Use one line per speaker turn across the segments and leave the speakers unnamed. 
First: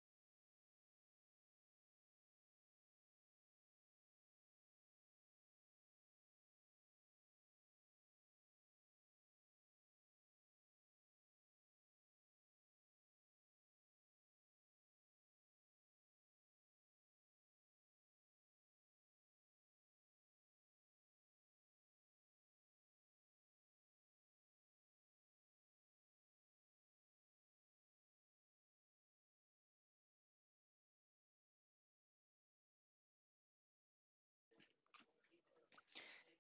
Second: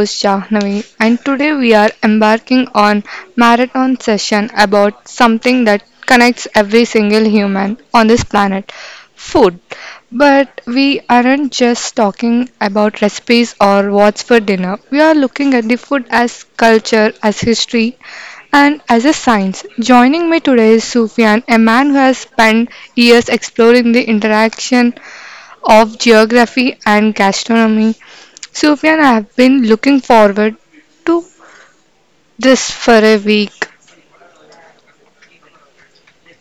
host Jahnavi, and today we are embarking on marathon session about something that connects every single human on this planet, food. But we aren't just talking about recipes or what's for dinner. We are looking at the food as culture, as history, and as a science. Joining me today is Sufyan, a man who has spent years exploring the interaction of geography and gastronomy. Sufyan, I have been looking forward to this for a week.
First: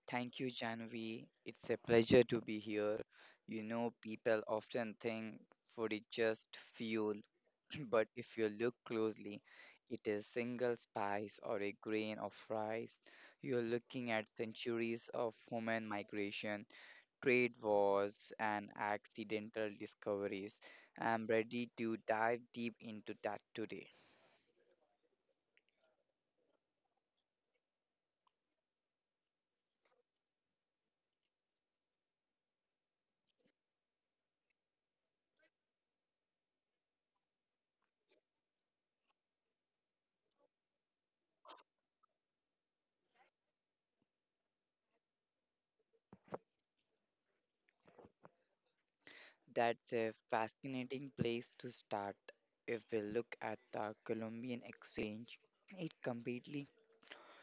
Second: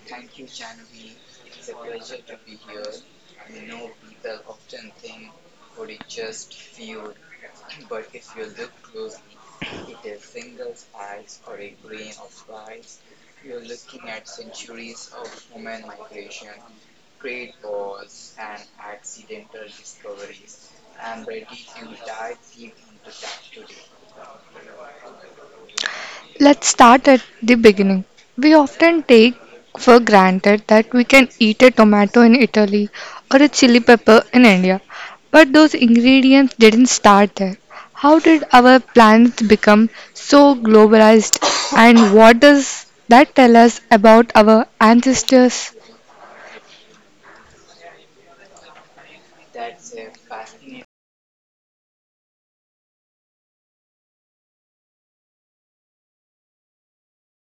Thank you, Janvi. It's a pleasure to be here. You know, people often think food is just fuel, but if you look closely, it is single spice or a grain of rice. You're looking at centuries of human migration, trade wars, and accidental discoveries. I'm ready to dive deep into that today.
Let's start at the beginning. We often take for granted that we can eat a tomato in Italy or a chili pepper in India, but those ingredients didn't start there. How did our plants become so globalized, and what does that tell us about our ancestors?
That's a fascinating place to start. If we look at the Colombian exchange, it completely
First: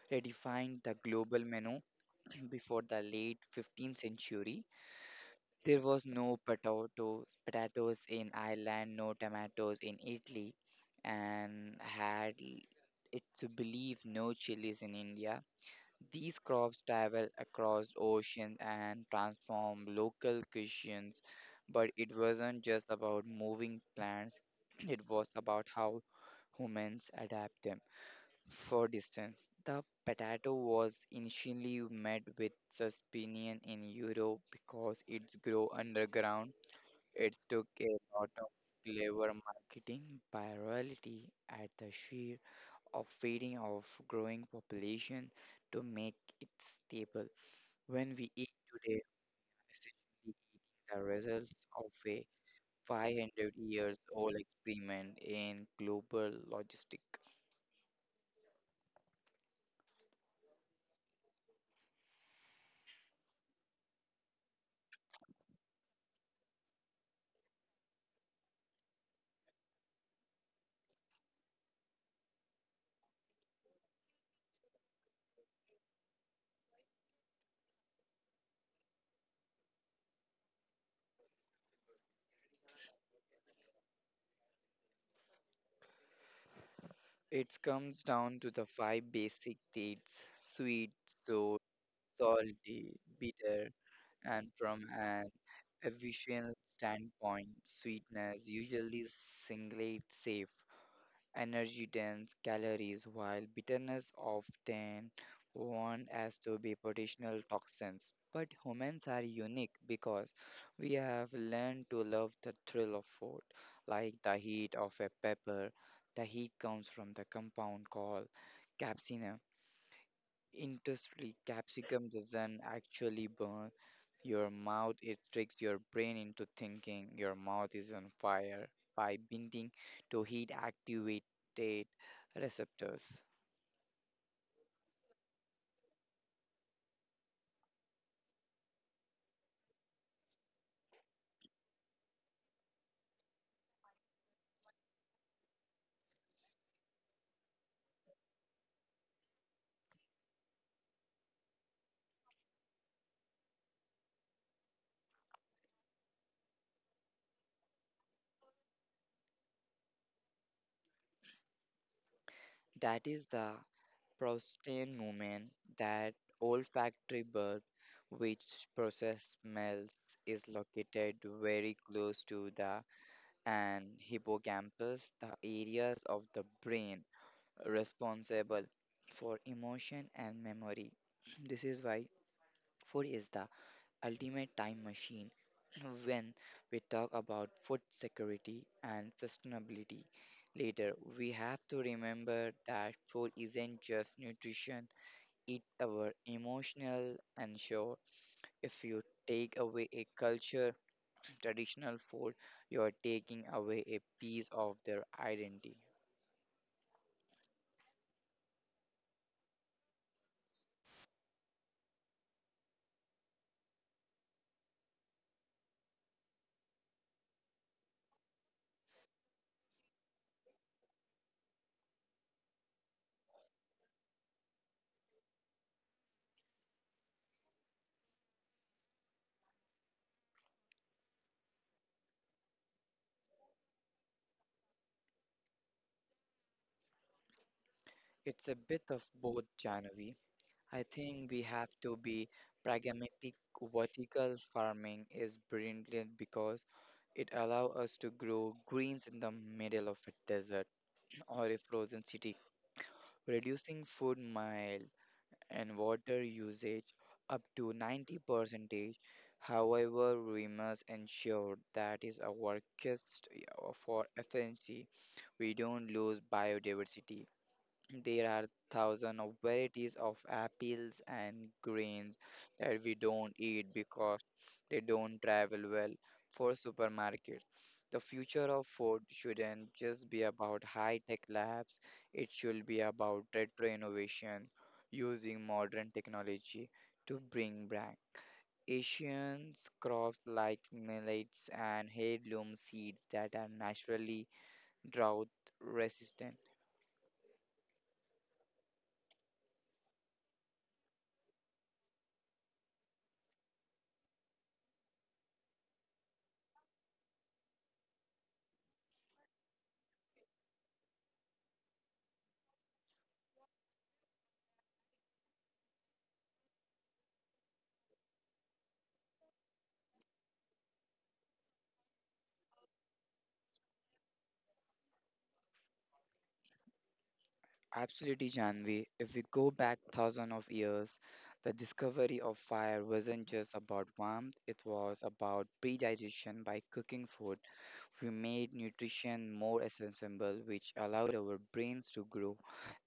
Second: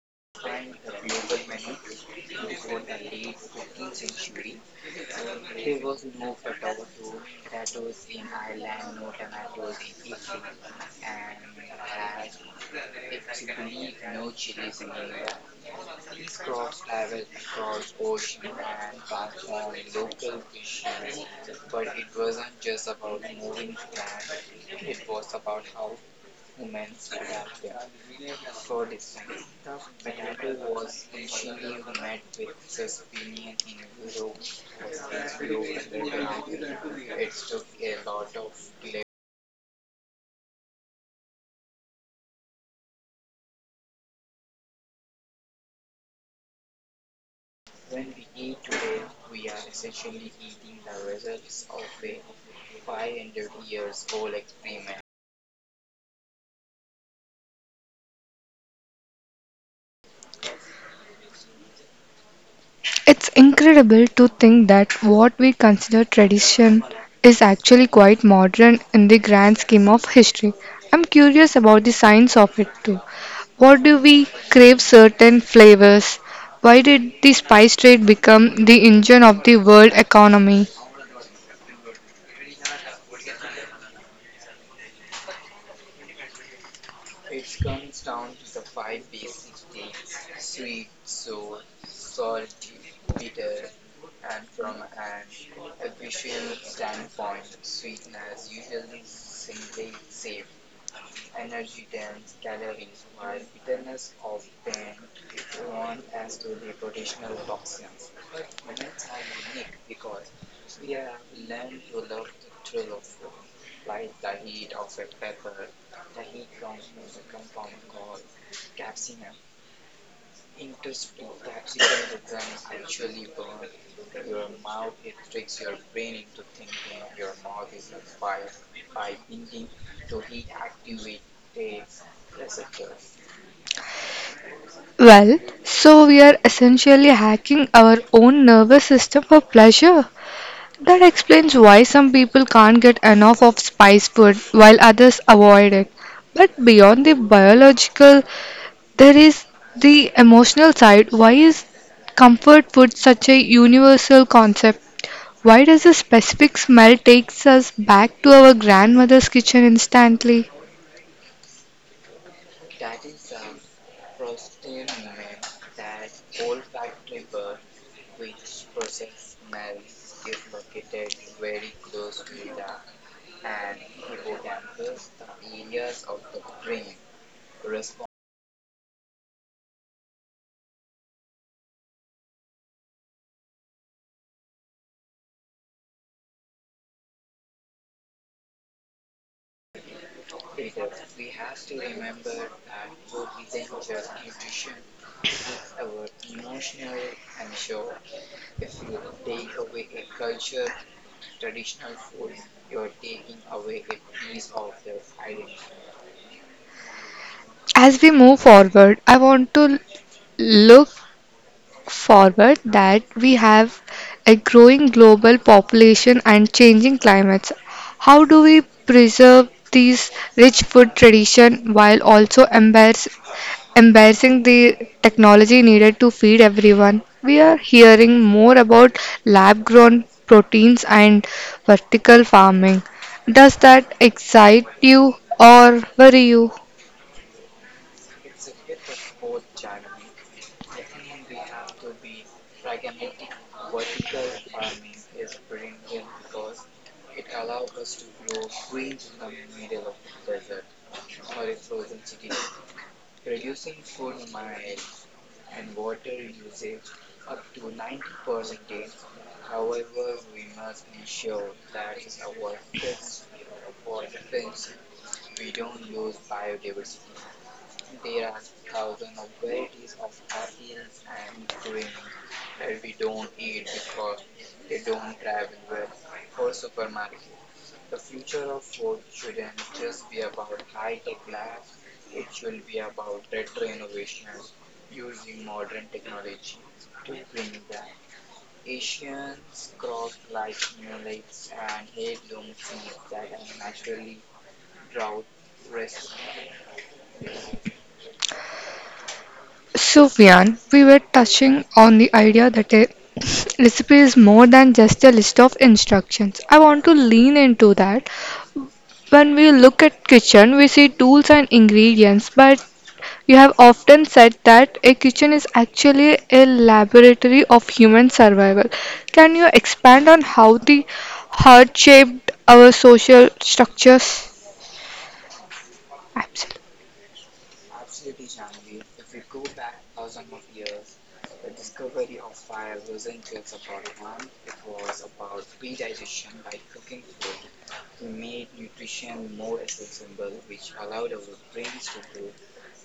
redefined the global menu before the late 15th century. There was no potato, potatoes in Ireland, no tomatoes in Italy, and had it to believe no chilies in India. These crops travel across oceans and transform local cuisines, but it wasn't just about moving plants. It was about how humans adapt them. For distance, the potato was initially met with suspicion in Europe because it grew underground. It took a lot of clever marketing by royalty at the sheer of feeding of growing population to make it stable. When we eat today, essentially the results of a 500 years old experiment in global logistics.
It's incredible to think that what we consider tradition is actually quite modern in the grand scheme of history. I'm curious about the science of it too. What do we crave certain flavors? Why did the spice trade become the engine of the world economy?
It comes down to the five basic tastes: sweet, sour, salty, bitter, and from an efficient standpoint, sweetness usually singulates safe energy dense calories, while bitterness often warned as to be potential toxins. But humans are unique because we have learned to love the thrill of food, like the heat of a pepper. The heat comes from the compound called capsaicin. Interestingly, capsicum doesn't actually burn your mouth, it tricks your brain into thinking your mouth is on fire by binding to heat activated receptors.
Well, so we are essentially hacking our own nervous system for pleasure. That explains why some people can't get enough of spice food while others avoid it. But beyond the biological, there is the emotional side. Why is comfort food such a universal concept? Why does a specific smell takes us back to our grandmother's kitchen instantly?
That is the protein movement, that olfactory bulb which process smells is located very close to the and hippocampus, the areas of the brain responsible for emotion and memory. This is why food is the ultimate time machine. When we talk about food security and sustainability later, we have to remember that food isn't just nutrition, it's our emotional and sure. If you take away a culture, traditional food, you're taking away a piece of their identity.
As we move forward, I want to look forward that we have a growing global population and changing climates. How do we preserve these rich food tradition while also embracing the technology needed to feed everyone? We are hearing more about lab-grown proteins and vertical farming. Does that excite you or worry you?
It's a bit of both, Janavi. I think we have to be pragmatic. Vertical farming is brilliant because it allows us to grow greens in the middle of a desert or a frozen city, reducing food mile and water usage up to 90%. However, we must ensure that is our cost for efficiency. We don't lose biodiversity. There are thousands of varieties of apples and grains that we don't eat because they don't travel well for supermarkets. The future of food shouldn't just be about high-tech labs, it should be about retro innovation using modern technology to bring back Asian crops like millets and heirloom seeds that are naturally drought resistant.
Sufyan, we were touching on the idea that a recipe is more than just a list of instructions. I want to lean into that. When we look at kitchen, we see tools and ingredients, but you have often said that a kitchen is actually a laboratory of human survival. Can you expand on how the heart shaped our social structures? Absolutely.
Absolutely, Janvi. If we go back thousands of years, the discovery of fire wasn't just about warmth, it was about predigestion by cooking food. We made nutrition more accessible, which allowed our brains to grow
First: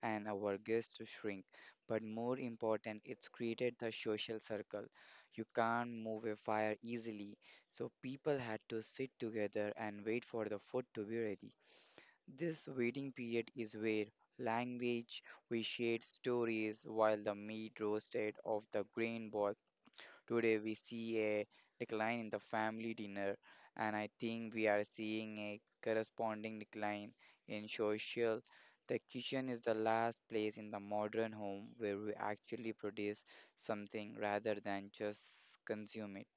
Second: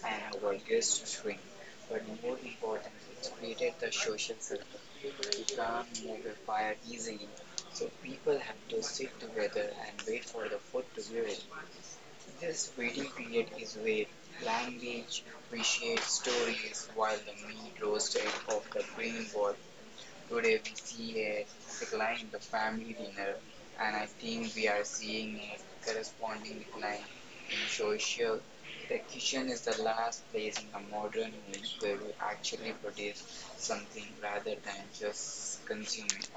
and our guts to shrink. But more important, it's created the social circle. You can't move a fire easily, so people had to sit together and wait for the food to be ready. This waiting period is where language we shared stories while the meat roasted off the grain bowl. Today we see a decline in the family dinner, and I think we are seeing a corresponding decline in social. The kitchen is the last place in the modern home where we actually produce something rather than just consume it.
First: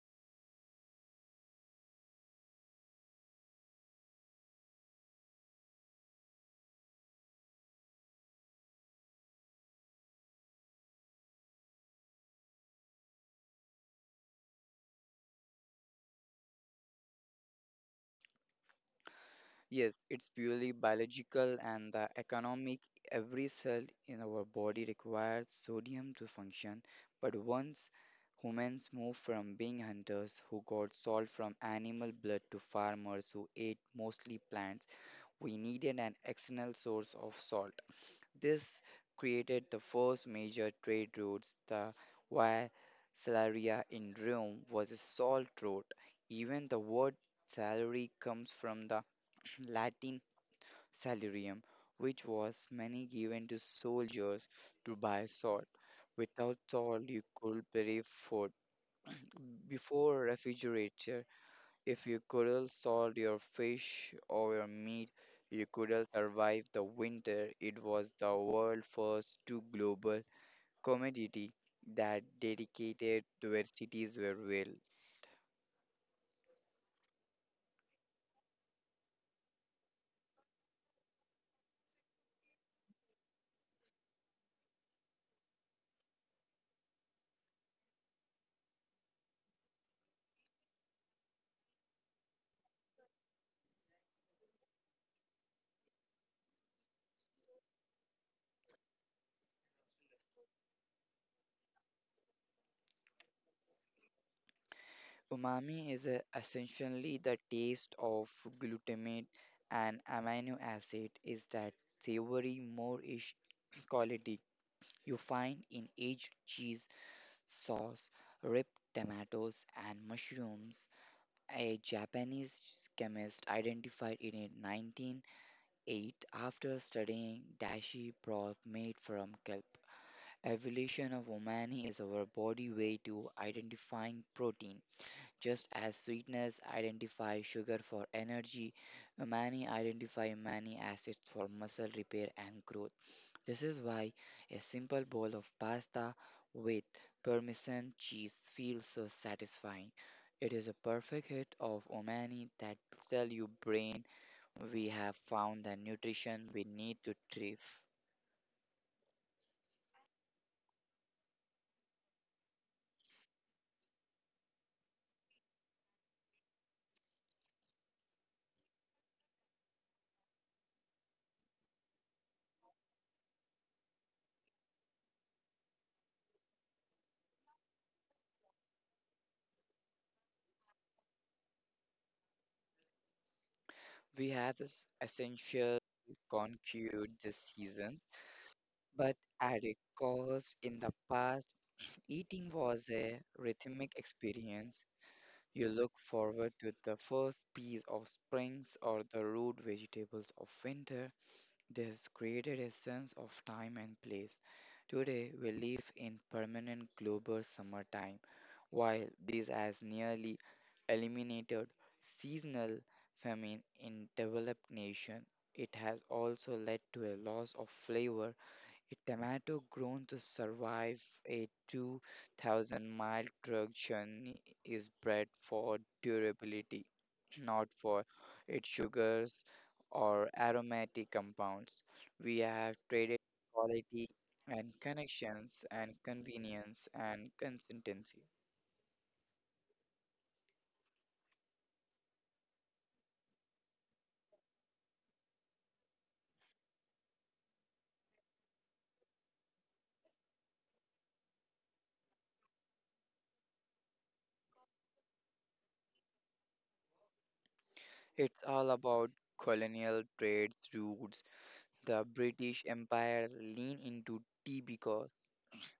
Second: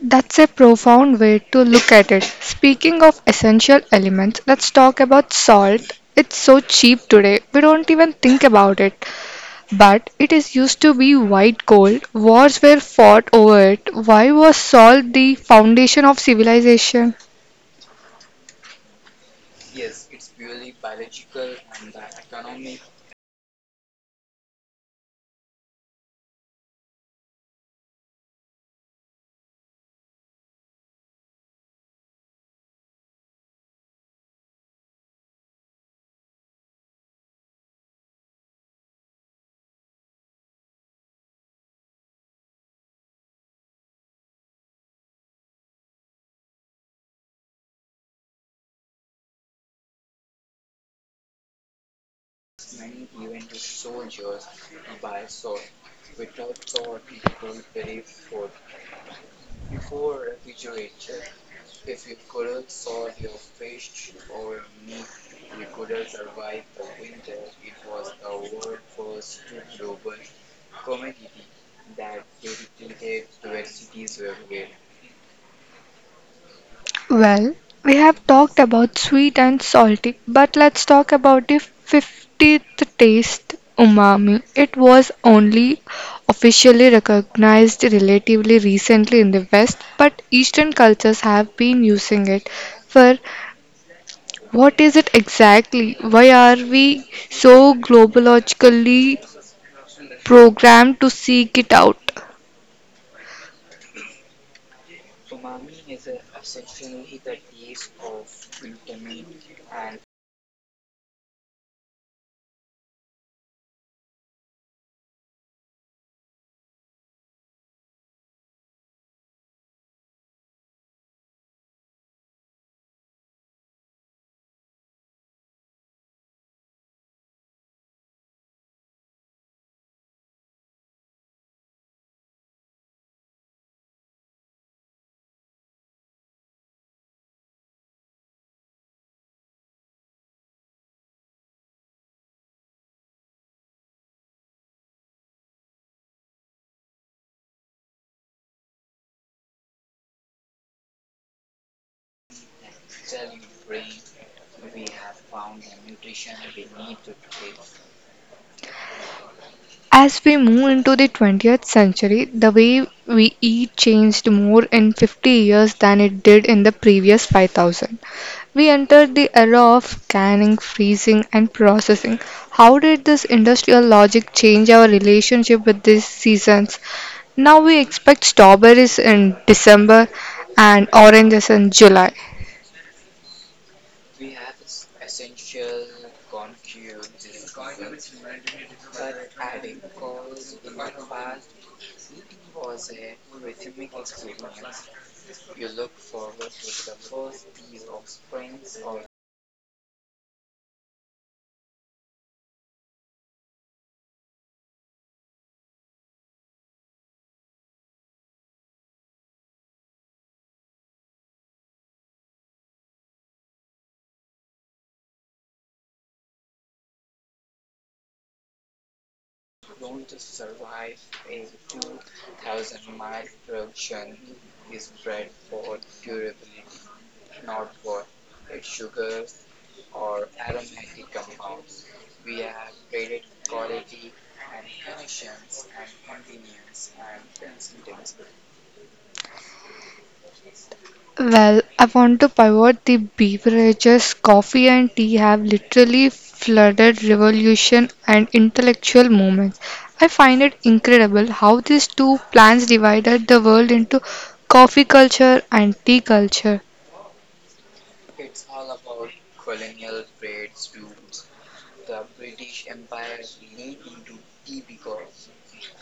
That's a profound way to look at it. Speaking of essential elements, let's talk about salt. It's so cheap today, we don't even think about it. But it is used to be white gold. Wars were fought over it. Why was salt the foundation of civilization?
Yes, it's purely biological and the economic. Every cell in our body requires sodium to function, but once humans moved from being hunters who got salt from animal blood to farmers who ate mostly plants, we needed an external source of salt. This created the first major trade routes. The Via Salaria in Rome was a salt route. Even the word salary comes from the Latin salarium, which was money given to soldiers to buy salt. Without salt, you could bury food. Before refrigerator, if you couldn't salt your fish or your meat, you couldn't survive the winter. It was the world first to global commodity that dedicated to where cities were well.
Well, we have talked about sweet and salty, but let's talk about the 50th taste, umami. It was only officially recognized relatively recently in the West, but Eastern cultures have been using it. For what is it exactly? Why are we so globologically programmed to seek it out?
Umami is essentially the taste of glutamate and amino acid is that savory moreish quality you find in aged cheese sauce, ripe tomatoes and mushrooms. A Japanese chemist identified it in 1908 after studying dashi broth made from kelp. Evolution of umami is our body way to identifying protein just as sweetness identifies sugar for energy, many identify many acids for muscle repair and growth. This is why a simple bowl of pasta with parmesan cheese feels so satisfying. It is a perfect hit of omani that tell your brain we have found the nutrition we need to thrive.
As we move into the 20th century, the way we eat changed more in 50 years than it did in the previous 5000. We entered the era of canning, freezing, and processing. How did this industrial logic change our relationship with these seasons? Now we expect strawberries in December and oranges in July.
We have this essential conquered the seasons, but at a cost. In the past eating was a rhythmic experience. You look forward to the first piece of springs or the root vegetables of winter. This created a sense of time and place. Today, we live in permanent global summertime, while this has nearly eliminated seasonal famine in developed nations. It has also led to a loss of flavor. A tomato grown to survive a 2,000 mile truck journey is bred for durability, not for its sugars or aromatic compounds. We have traded quality and connections and convenience and consistency.
Well, I want to pivot the beverages. Coffee and tea have literally flooded revolution and intellectual movements. I find it incredible how these two plants divided the world into coffee culture and tea culture.
It's all about colonial trade routes. The British Empire leaned into tea because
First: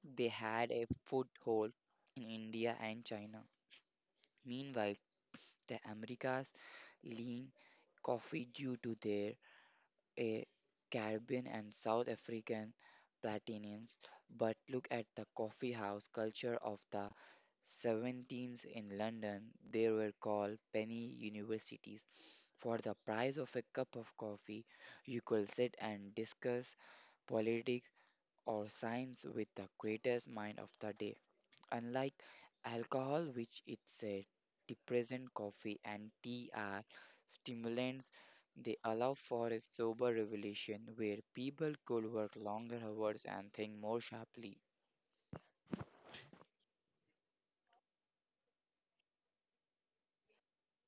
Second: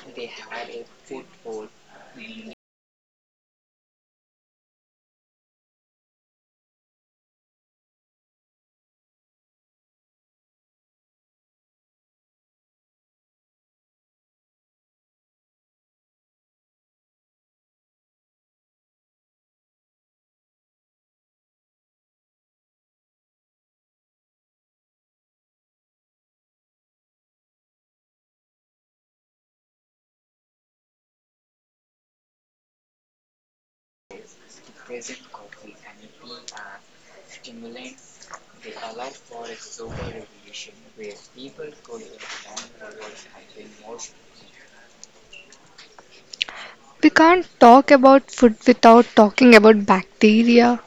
they had a foothold in India and China. Meanwhile, the Americas lean coffee due to their eh, Caribbean and South African platinums. But look at the coffee house culture of the 17s in London. They were called penny universities. For the price of a cup of coffee, you could sit and discuss politics or science with the greatest mind of the day. Unlike alcohol, which is a depressant, coffee and tea are stimulants. They allow for a sober revelation where people could work longer hours and think more sharply.
We can't talk about food without talking about bacteria.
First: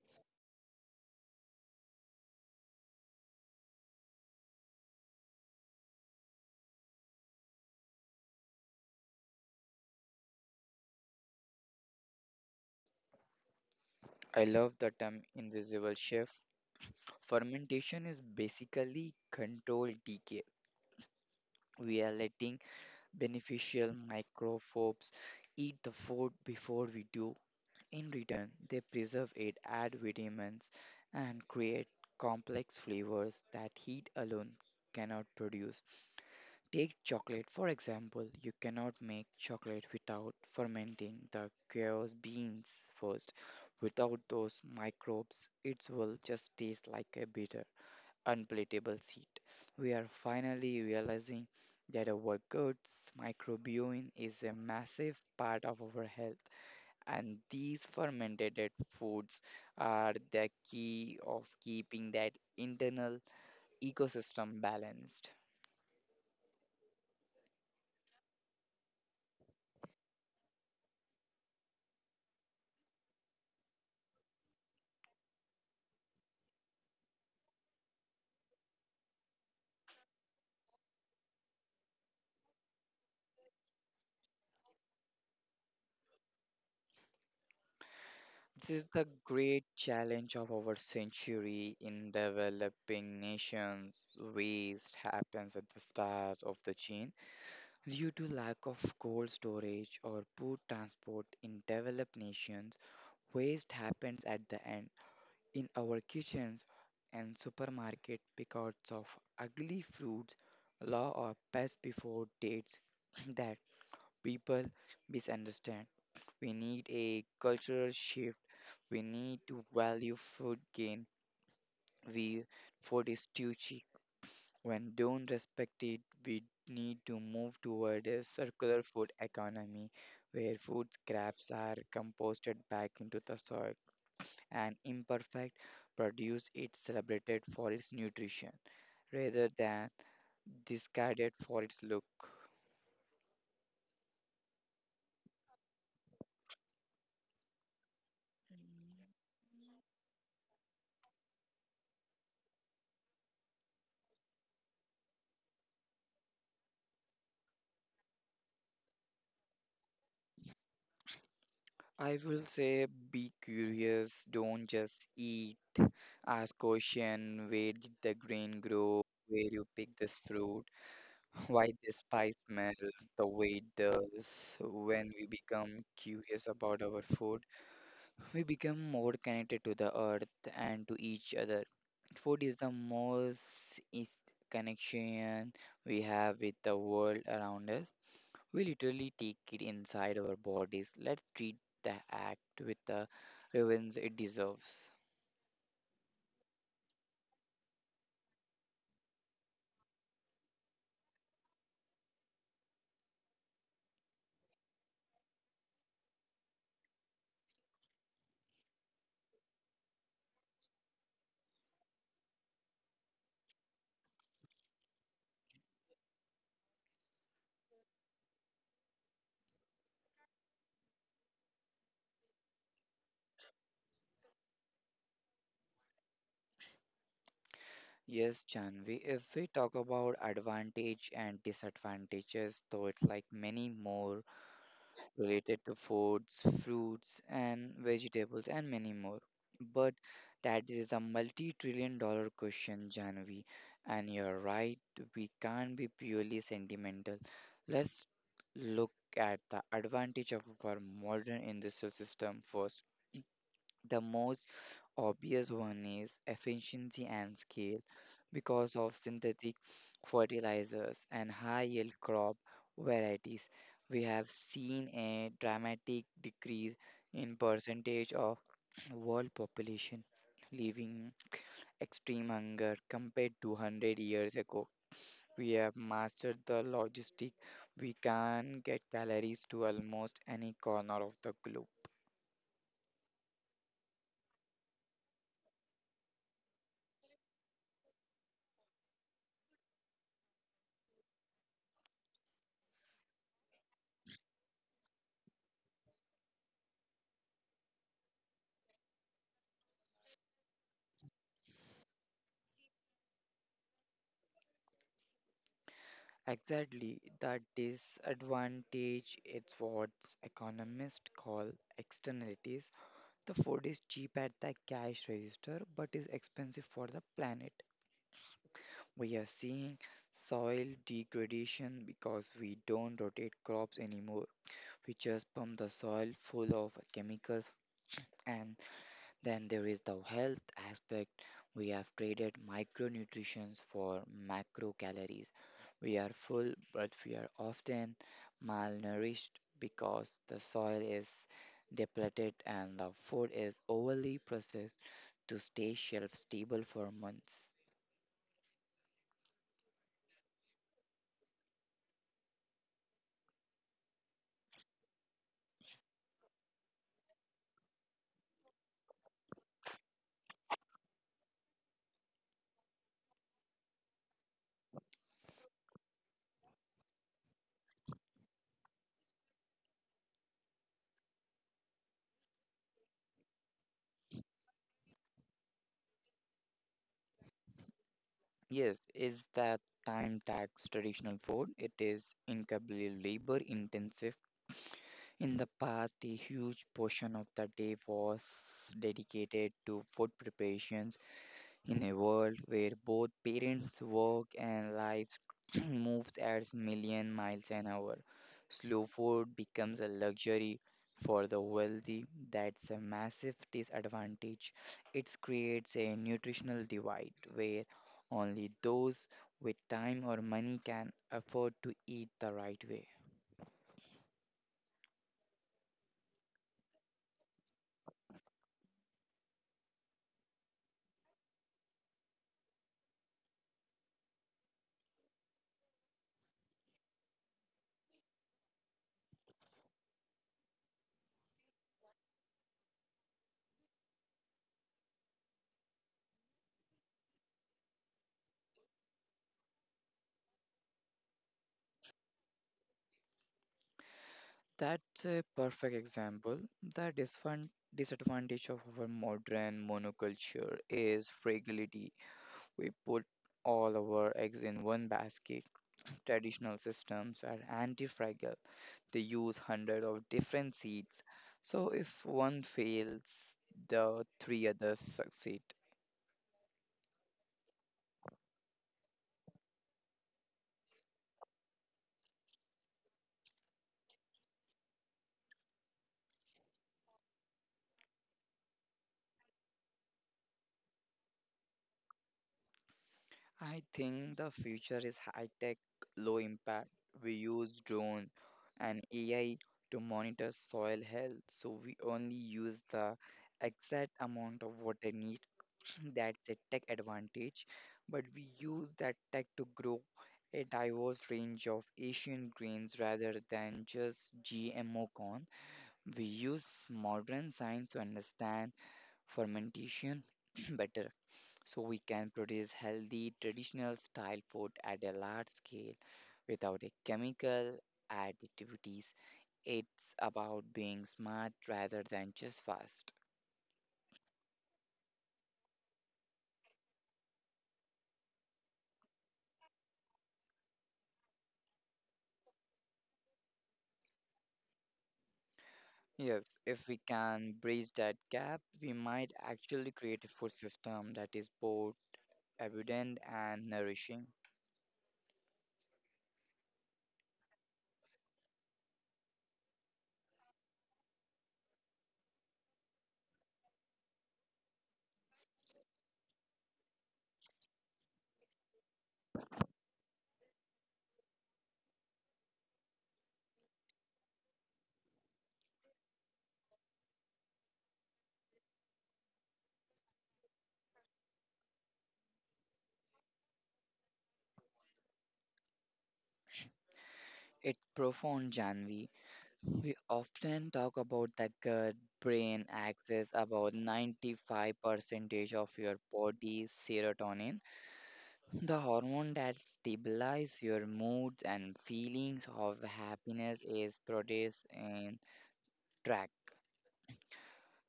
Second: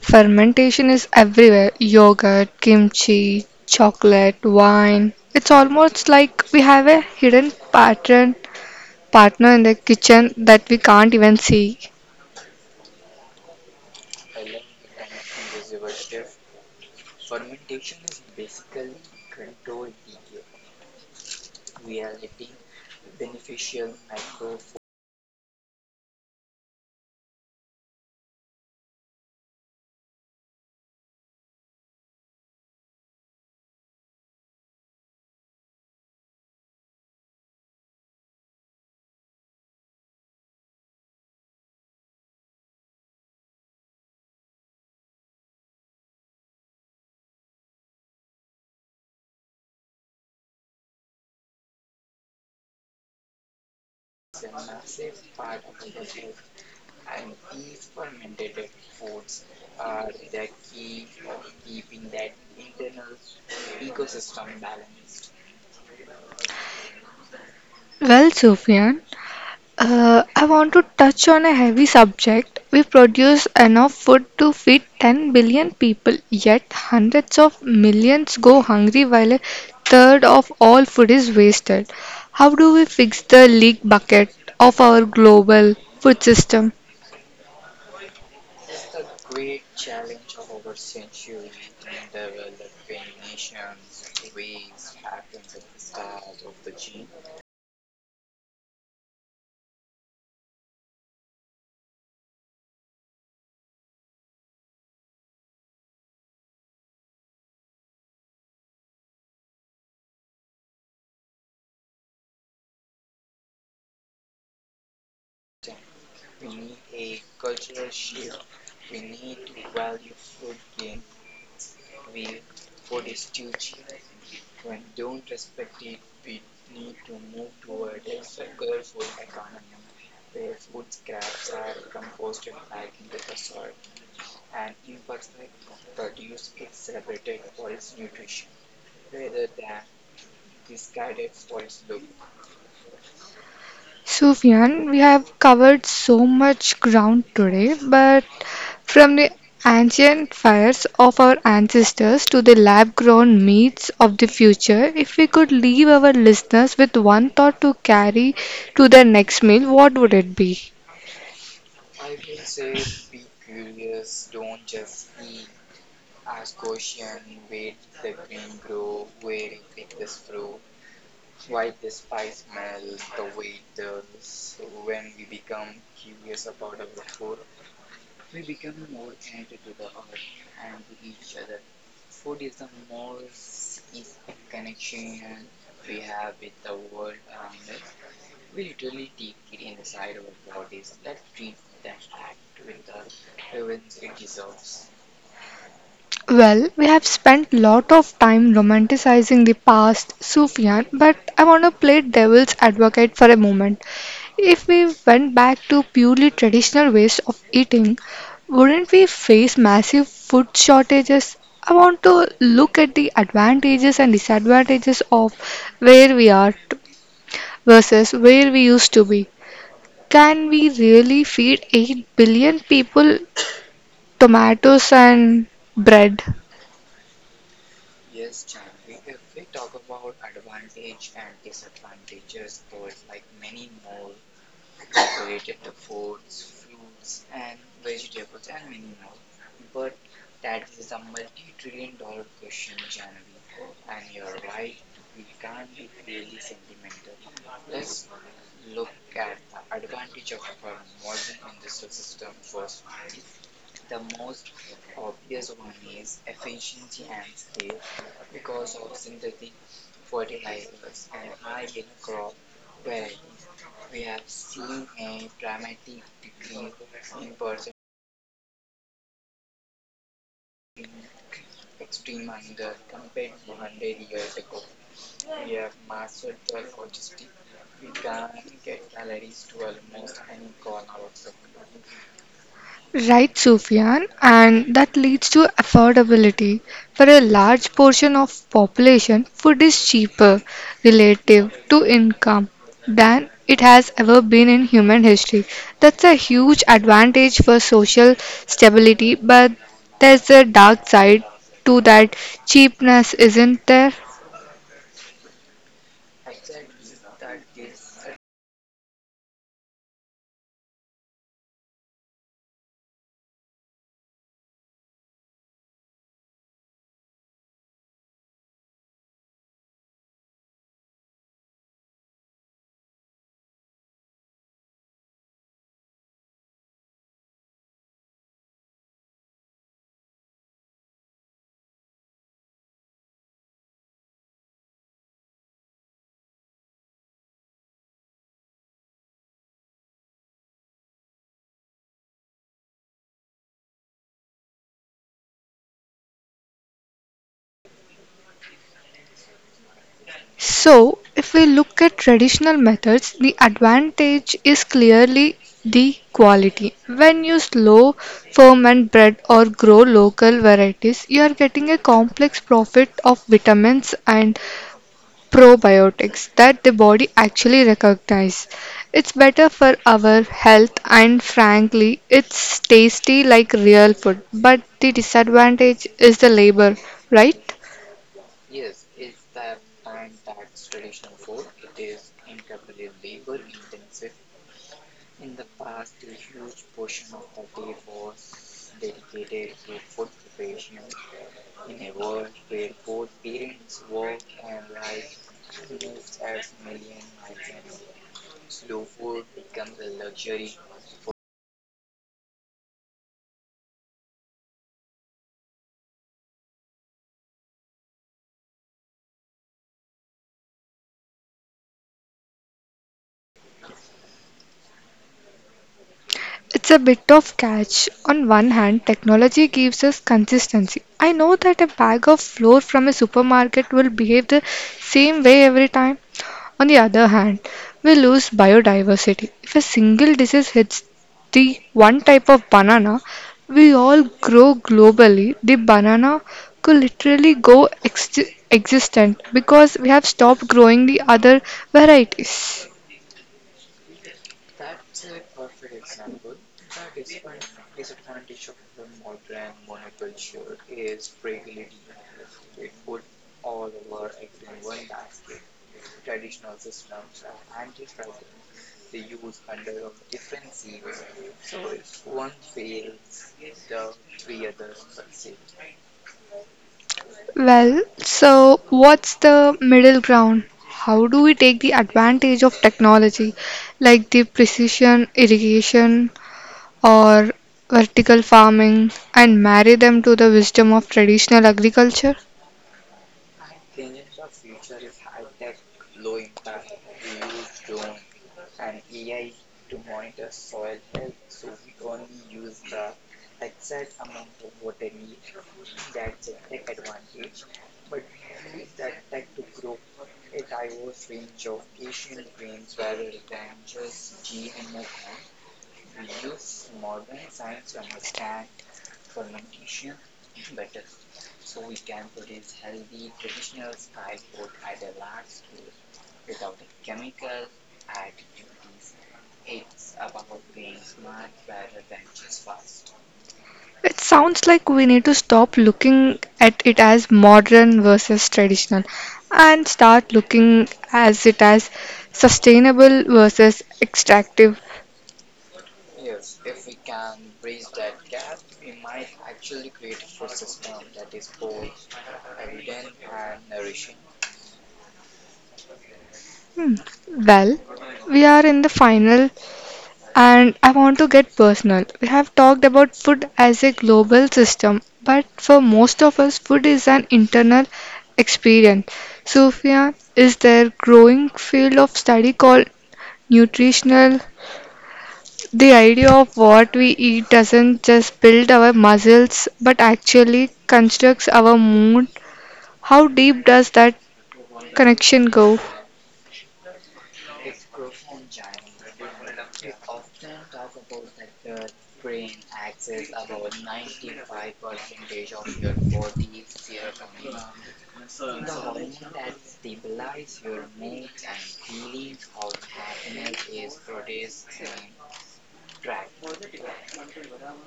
Fermentation is everywhere yogurt, kimchi, chocolate, wine. It's almost like we have a hidden pattern partner in the kitchen that we can't even see.
I love the term invisible chef. Fermentation is basically controlled decay. We are letting beneficial microbes eat the food before we do. In return, they preserve it, add vitamins, and create complex flavors that heat alone cannot produce. Take chocolate, for example. You cannot make chocolate without fermenting the chaos beans first. Without those microbes, it will just taste like a bitter, unpalatable seed. We are finally realizing that our guts microbiome is a massive part of our health, and these fermented foods are the key of keeping that internal ecosystem balanced.
Well, Sufyan, I want to touch on a heavy subject. We produce enough food to feed 10 billion people, yet hundreds of millions go hungry while a third of all food is wasted. How do we fix the leak bucket of our global food system?
This is the great challenge of our century. In developing nations, waste happens at the start of the chain due to lack of cold storage or poor transport. In developed nations, waste happens at the end in our kitchens and supermarket because of ugly fruits law or past before dates that people misunderstand. We need a cultural shift. We need to value food gain. We food is too cheap when don't respect it. We need to move toward a circular food economy where food scraps are composted back into the soil and imperfect produce is celebrated for its nutrition rather than discarded for its look.
Sufyan, we have covered so much ground today, but from the ancient fires of our ancestors to the lab grown meats of the future, if we could leave our listeners with one thought to carry to their next meal, what would it be?
I will say be curious, don't just eat. Ask question, where did the grain grow? Where you pick this fruit? Why this spice smells the way it does? When we become curious about our food, we become more connected to the earth and to each other. Food is the most is connection we have with the world around us. We literally take it inside our bodies. Let's treat the act with the reverence it deserves.
Well, we have spent lot of time romanticizing the past, Sufyan, but I want to play devil's advocate for a moment. If we went back to purely traditional ways of eating, wouldn't we face massive food shortages? I want to look at the advantages and disadvantages of where we are t- versus where we used to be. Can we really feed 8 billion people tomatoes and bread?
Yes, Chanvi, if we talk about advantage and disadvantages, though it's like many more related to foods, fruits, and vegetables, and many more. But that is a multi trillion dollar question, Janvi, and you're right, we can't be purely sentimental. Let's look at the advantage of our modern industrial system first. The most obvious one is efficiency and scale. Because of synthetic fertilizers and high yield crop varieties, we have seen a dramatic decrease in percentage of world population living extreme hunger compared to 100 years ago. We have mastered the logistic. We can get calories to almost any corner of the globe.
Right, Sufyan, and that leads to affordability. For a large portion of population, food is cheaper relative to income than it has ever been in human history. That's a huge advantage for social stability, but there's a dark side to that cheapness, isn't there?
Exactly, that disadvantage is what economists call externalities. The food is cheap at the cash register but is expensive for the planet. We are seeing soil degradation because we don't rotate crops anymore. We just pump the soil full of chemicals, and then there is the health aspect. We have traded micronutrients for macro calories. We are full, but we are often malnourished because the soil is depleted and the food is overly processed to stay shelf stable for months.
So, if we look at traditional methods, the advantage is clearly the quality. When you slow ferment bread or grow local varieties, you are getting a complex profit of vitamins and probiotics that the body actually recognize. It's better for our health and frankly, it's tasty like real food. But the disadvantage is the labor, right?
Yes, is that time tax traditional food? It is incredibly labor intensive. In the past, a huge portion of the day was dedicated to food preparations in a world where both parents' work and lives moves at million miles an hour. Slow food becomes a luxury for the wealthy. That's a massive disadvantage. It creates a nutritional divide where only those with time or money can afford to eat the right way.
It's a bit of catch. On one hand, technology gives us consistency. I know that a bag of flour from a supermarket will behave the same way every time. On the other hand, we lose biodiversity. If a single disease hits the one type of banana, we all grow globally. The banana could literally existent because we have stopped growing the other varieties.
That's a perfect example. The disadvantage of our modern monoculture is fragility. We put all our eggs in one basket. Traditional systems are anti-fragile. They use hundred of different seeds. So if one fails, the three others succeed.
Well, so what's the middle ground? How do we take the advantage of technology like the precision irrigation or vertical farming and marry them to the wisdom of traditional agriculture?
I think the future is high tech, low impact. We use drones and AI to monitor soil health, so we only use the exact amount of water need. That's a tech advantage, but we use that tech to grow a diverse range of Asian grains rather than just GMO corn. We use modern science to understand fermentation better, so we can produce healthy traditional style food at a large scale without a chemical additivities. It's about being smart rather than just fast.
It sounds like we need to stop looking at it as modern versus traditional and start looking as it as sustainable versus extractive.
Yes, if we can bridge that gap we might actually create a food system that is both abundant and nourishing.
Hmm. Well, we are in the final and I want to get personal. We have talked about food as a global system, but for most of us, food is an internal experience. Sophia, is there growing field of study called nutritional? The idea of what we eat doesn't just build our muscles, but actually constructs our mood. How deep does that connection go?
It's profound, Janvi. We often talk about the gut brain axis. About 95% of your body's serotonin, the hormone that stabilizes your moods and feelings of happiness, is protease and track.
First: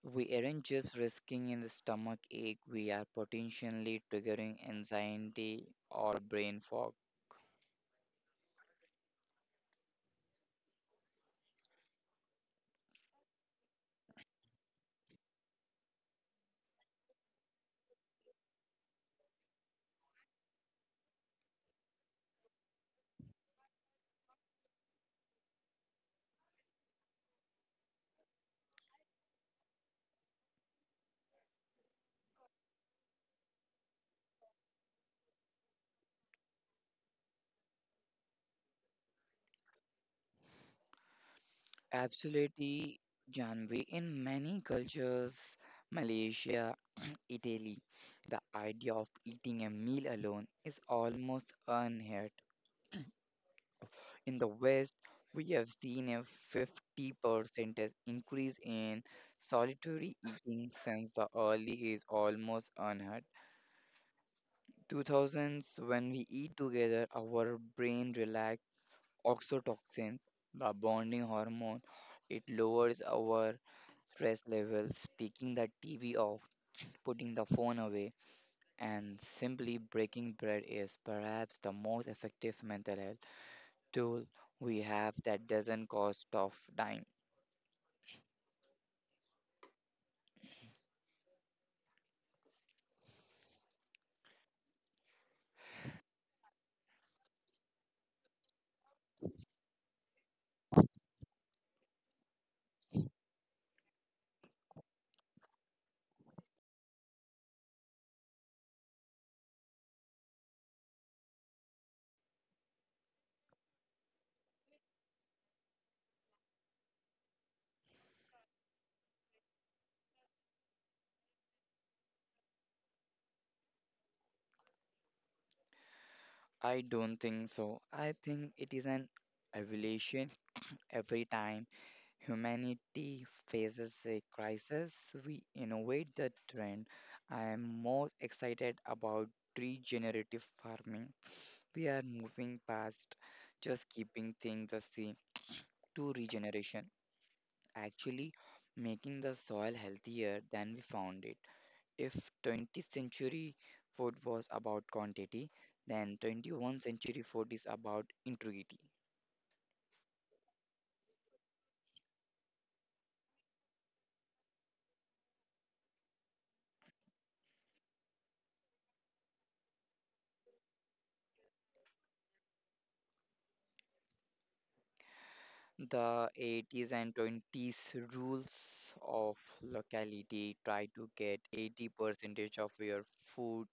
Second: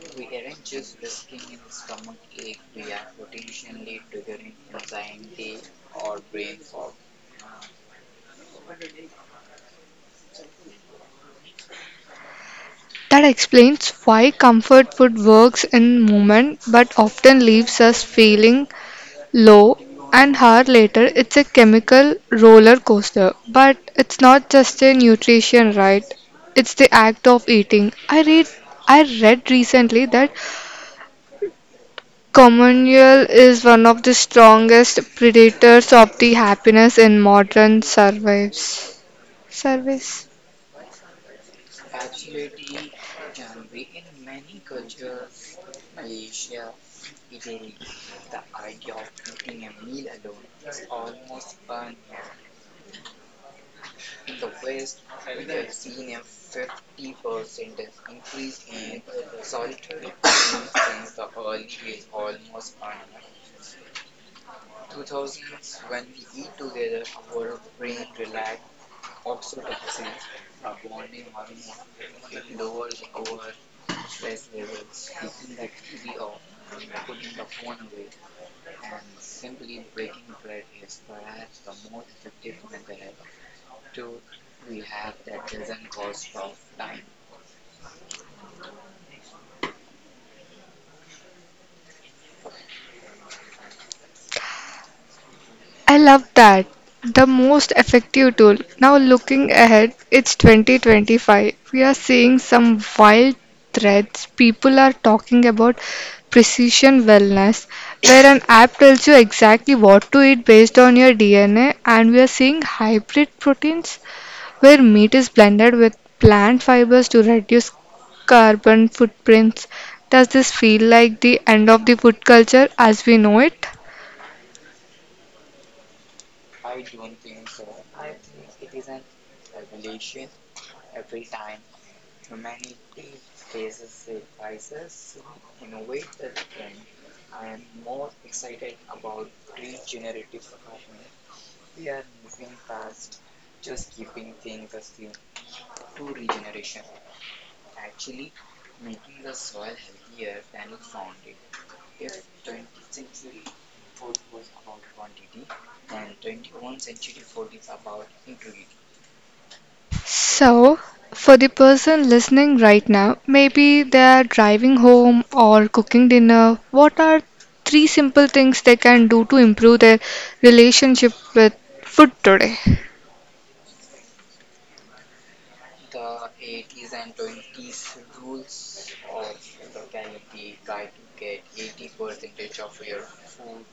We aren't just risking in the stomach ache, we are potentially triggering anxiety or brain fog.
That explains why comfort food works in moment but often leaves us feeling low, and hard later, it's a chemical roller coaster. But it's not just a nutrition, right? It's the act of eating. I read recently that communal is one of the strongest predators of the happiness in modern surveys. Service.
Absolutely, Janvi. In many cultures, Malaysia, Italy, the idea of eating a meal alone is almost unheard. In the West, we have seen a 50% increase in solitary eating since the early is almost unheard. 2000s, when we eat together, our brain relax oxytocin, the bonding hormone. It lowers our stress levels, taking the TV off, putting the phone away, and simply breaking bread is perhaps the most effective mental health tool we have that doesn't cost of time.
I love that. The most effective tool. Now, looking ahead, it's 2025. We are seeing some wild threads. People are talking about precision wellness, where an app tells you exactly what to eat based on your DNA, and we are seeing hybrid proteins, where meat is blended with plant fibers to reduce carbon footprints. Does this feel like the end of the food culture as we know it?
I don't think so. I think it is an evolution. Every time humanity faces a crisis, we innovate the trend. I am most excited about regenerative farming. We are moving past just keeping things the same to regeneration, actually making the soil healthier than we found it. If 20th century food was about quantity, then 21st century food is about integrity.
So, for the person listening right now, maybe they are driving home or cooking dinner, what are three simple things they can do to improve their relationship with food today?
The 80s and 20s rules of locality, try to get 80% of your food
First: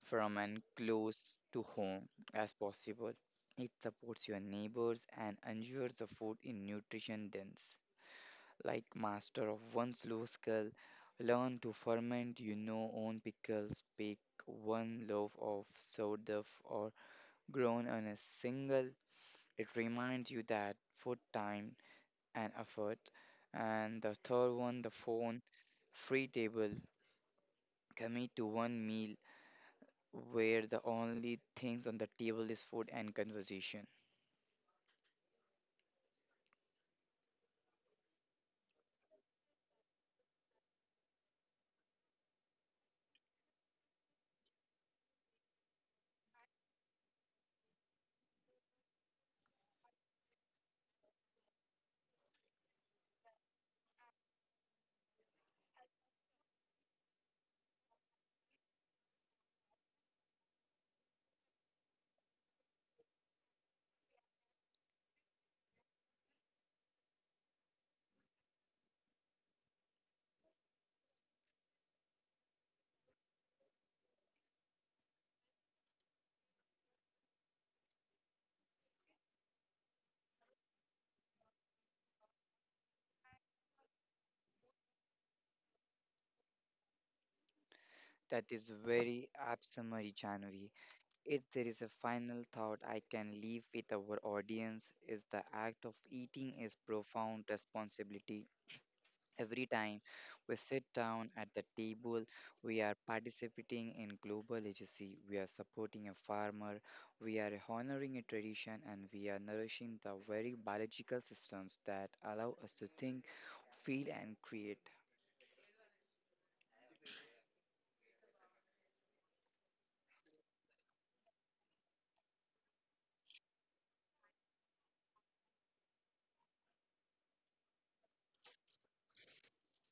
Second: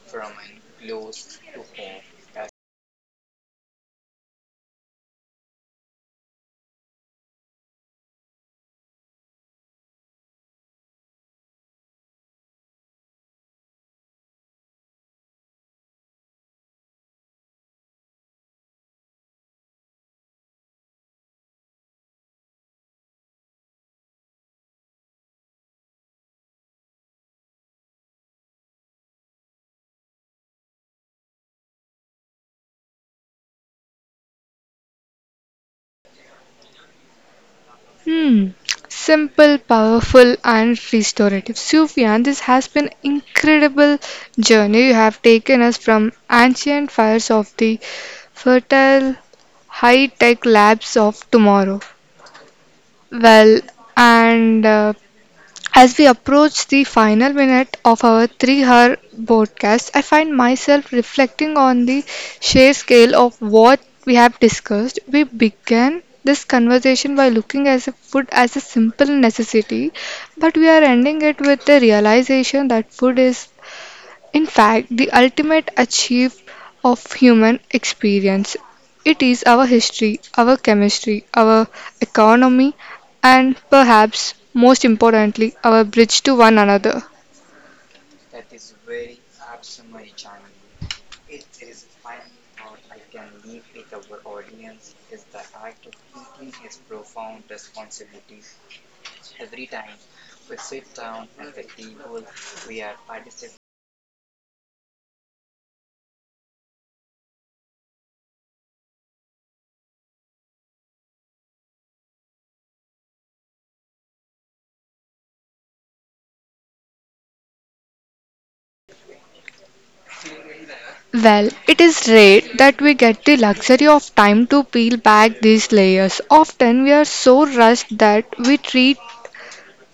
from and close to home as possible. It supports your neighbors and ensures the food in nutrition dense. Like master of one slow skill, learn to ferment your know own pickles, bake one loaf of sourdough or grown on a single. It reminds you that food time and effort. And the third one, the phone free table. Commit to one meal where the only things on the table is food and conversation.
Hmm. Simple, powerful, and restorative. Sufyan, this has been incredible journey you have taken us from ancient fires of the fertile high-tech labs of tomorrow. Well, and as we approach the final minute of our 3-hour broadcast, I find myself reflecting on the sheer scale of what we have discussed. We began this conversation by looking at food as a simple necessity, but we are ending it with the realization that food is in fact, the ultimate achieve of human experience. It is our history, our chemistry, our economy, and perhaps most importantly, our bridge to one another.
That is very apt, January. If there is a final thought I can leave with our audience is the act of eating is profound responsibility. Every time we sit down at the table, we are participating in global legacy, we are supporting a farmer, we are honoring a tradition, and we are nourishing the very biological systems that allow us to think, feel, and create.
Well, it is rare that we get the luxury of time to peel back these layers. Often we are so rushed that we treat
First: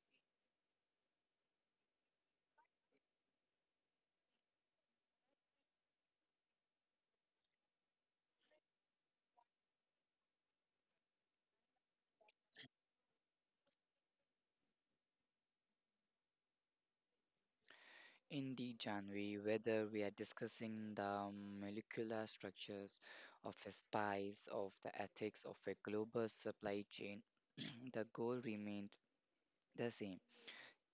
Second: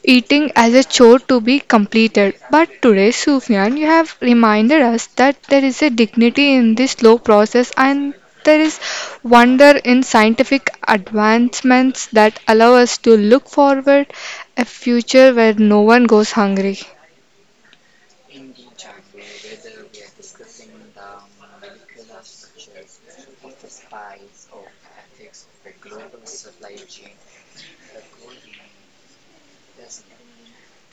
eating as a chore to be completed. But today, Sufyan, you have reminded us that there is a dignity in this slow process and there is wonder in scientific advancements that allow us to look forward a future where no one goes hungry.
Indeed, Janvi, whether we are discussing the molecular structures of a spice, of the ethics of a global supply chain, the goal remains the same,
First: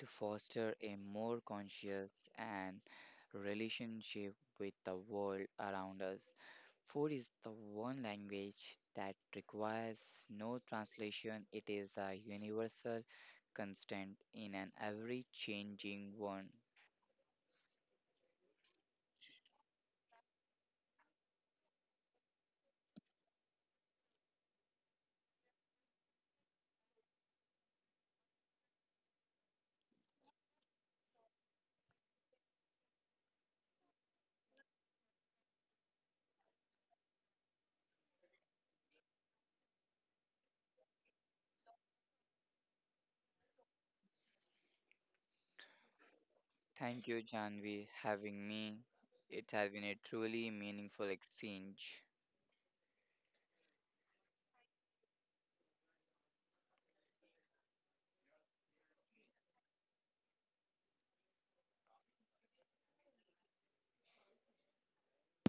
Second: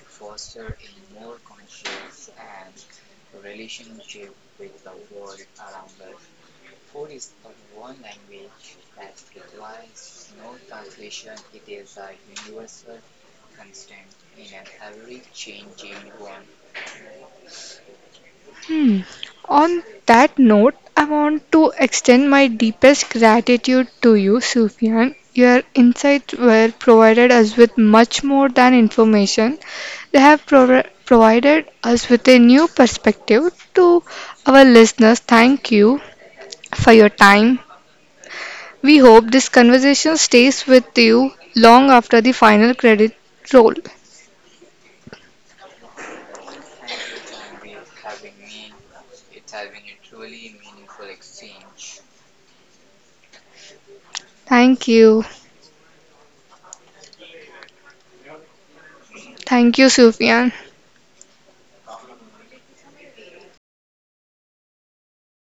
to foster a more conscious and relationship with the world around us. Food is the one language that requires no translation. It is a universal constant in an every changing one.
Hmm. On that note, I want to extend my deepest gratitude to you, Sufyan. Your insights were provided us with much more than information. They have provided us with a new perspective. To our listeners, thank you for your time. We hope this conversation stays with you long after the final credit roll.
Thank you, Janvi, having me. It has been a truly meaningful exchange.
Thank you. Thank you, Sufyan.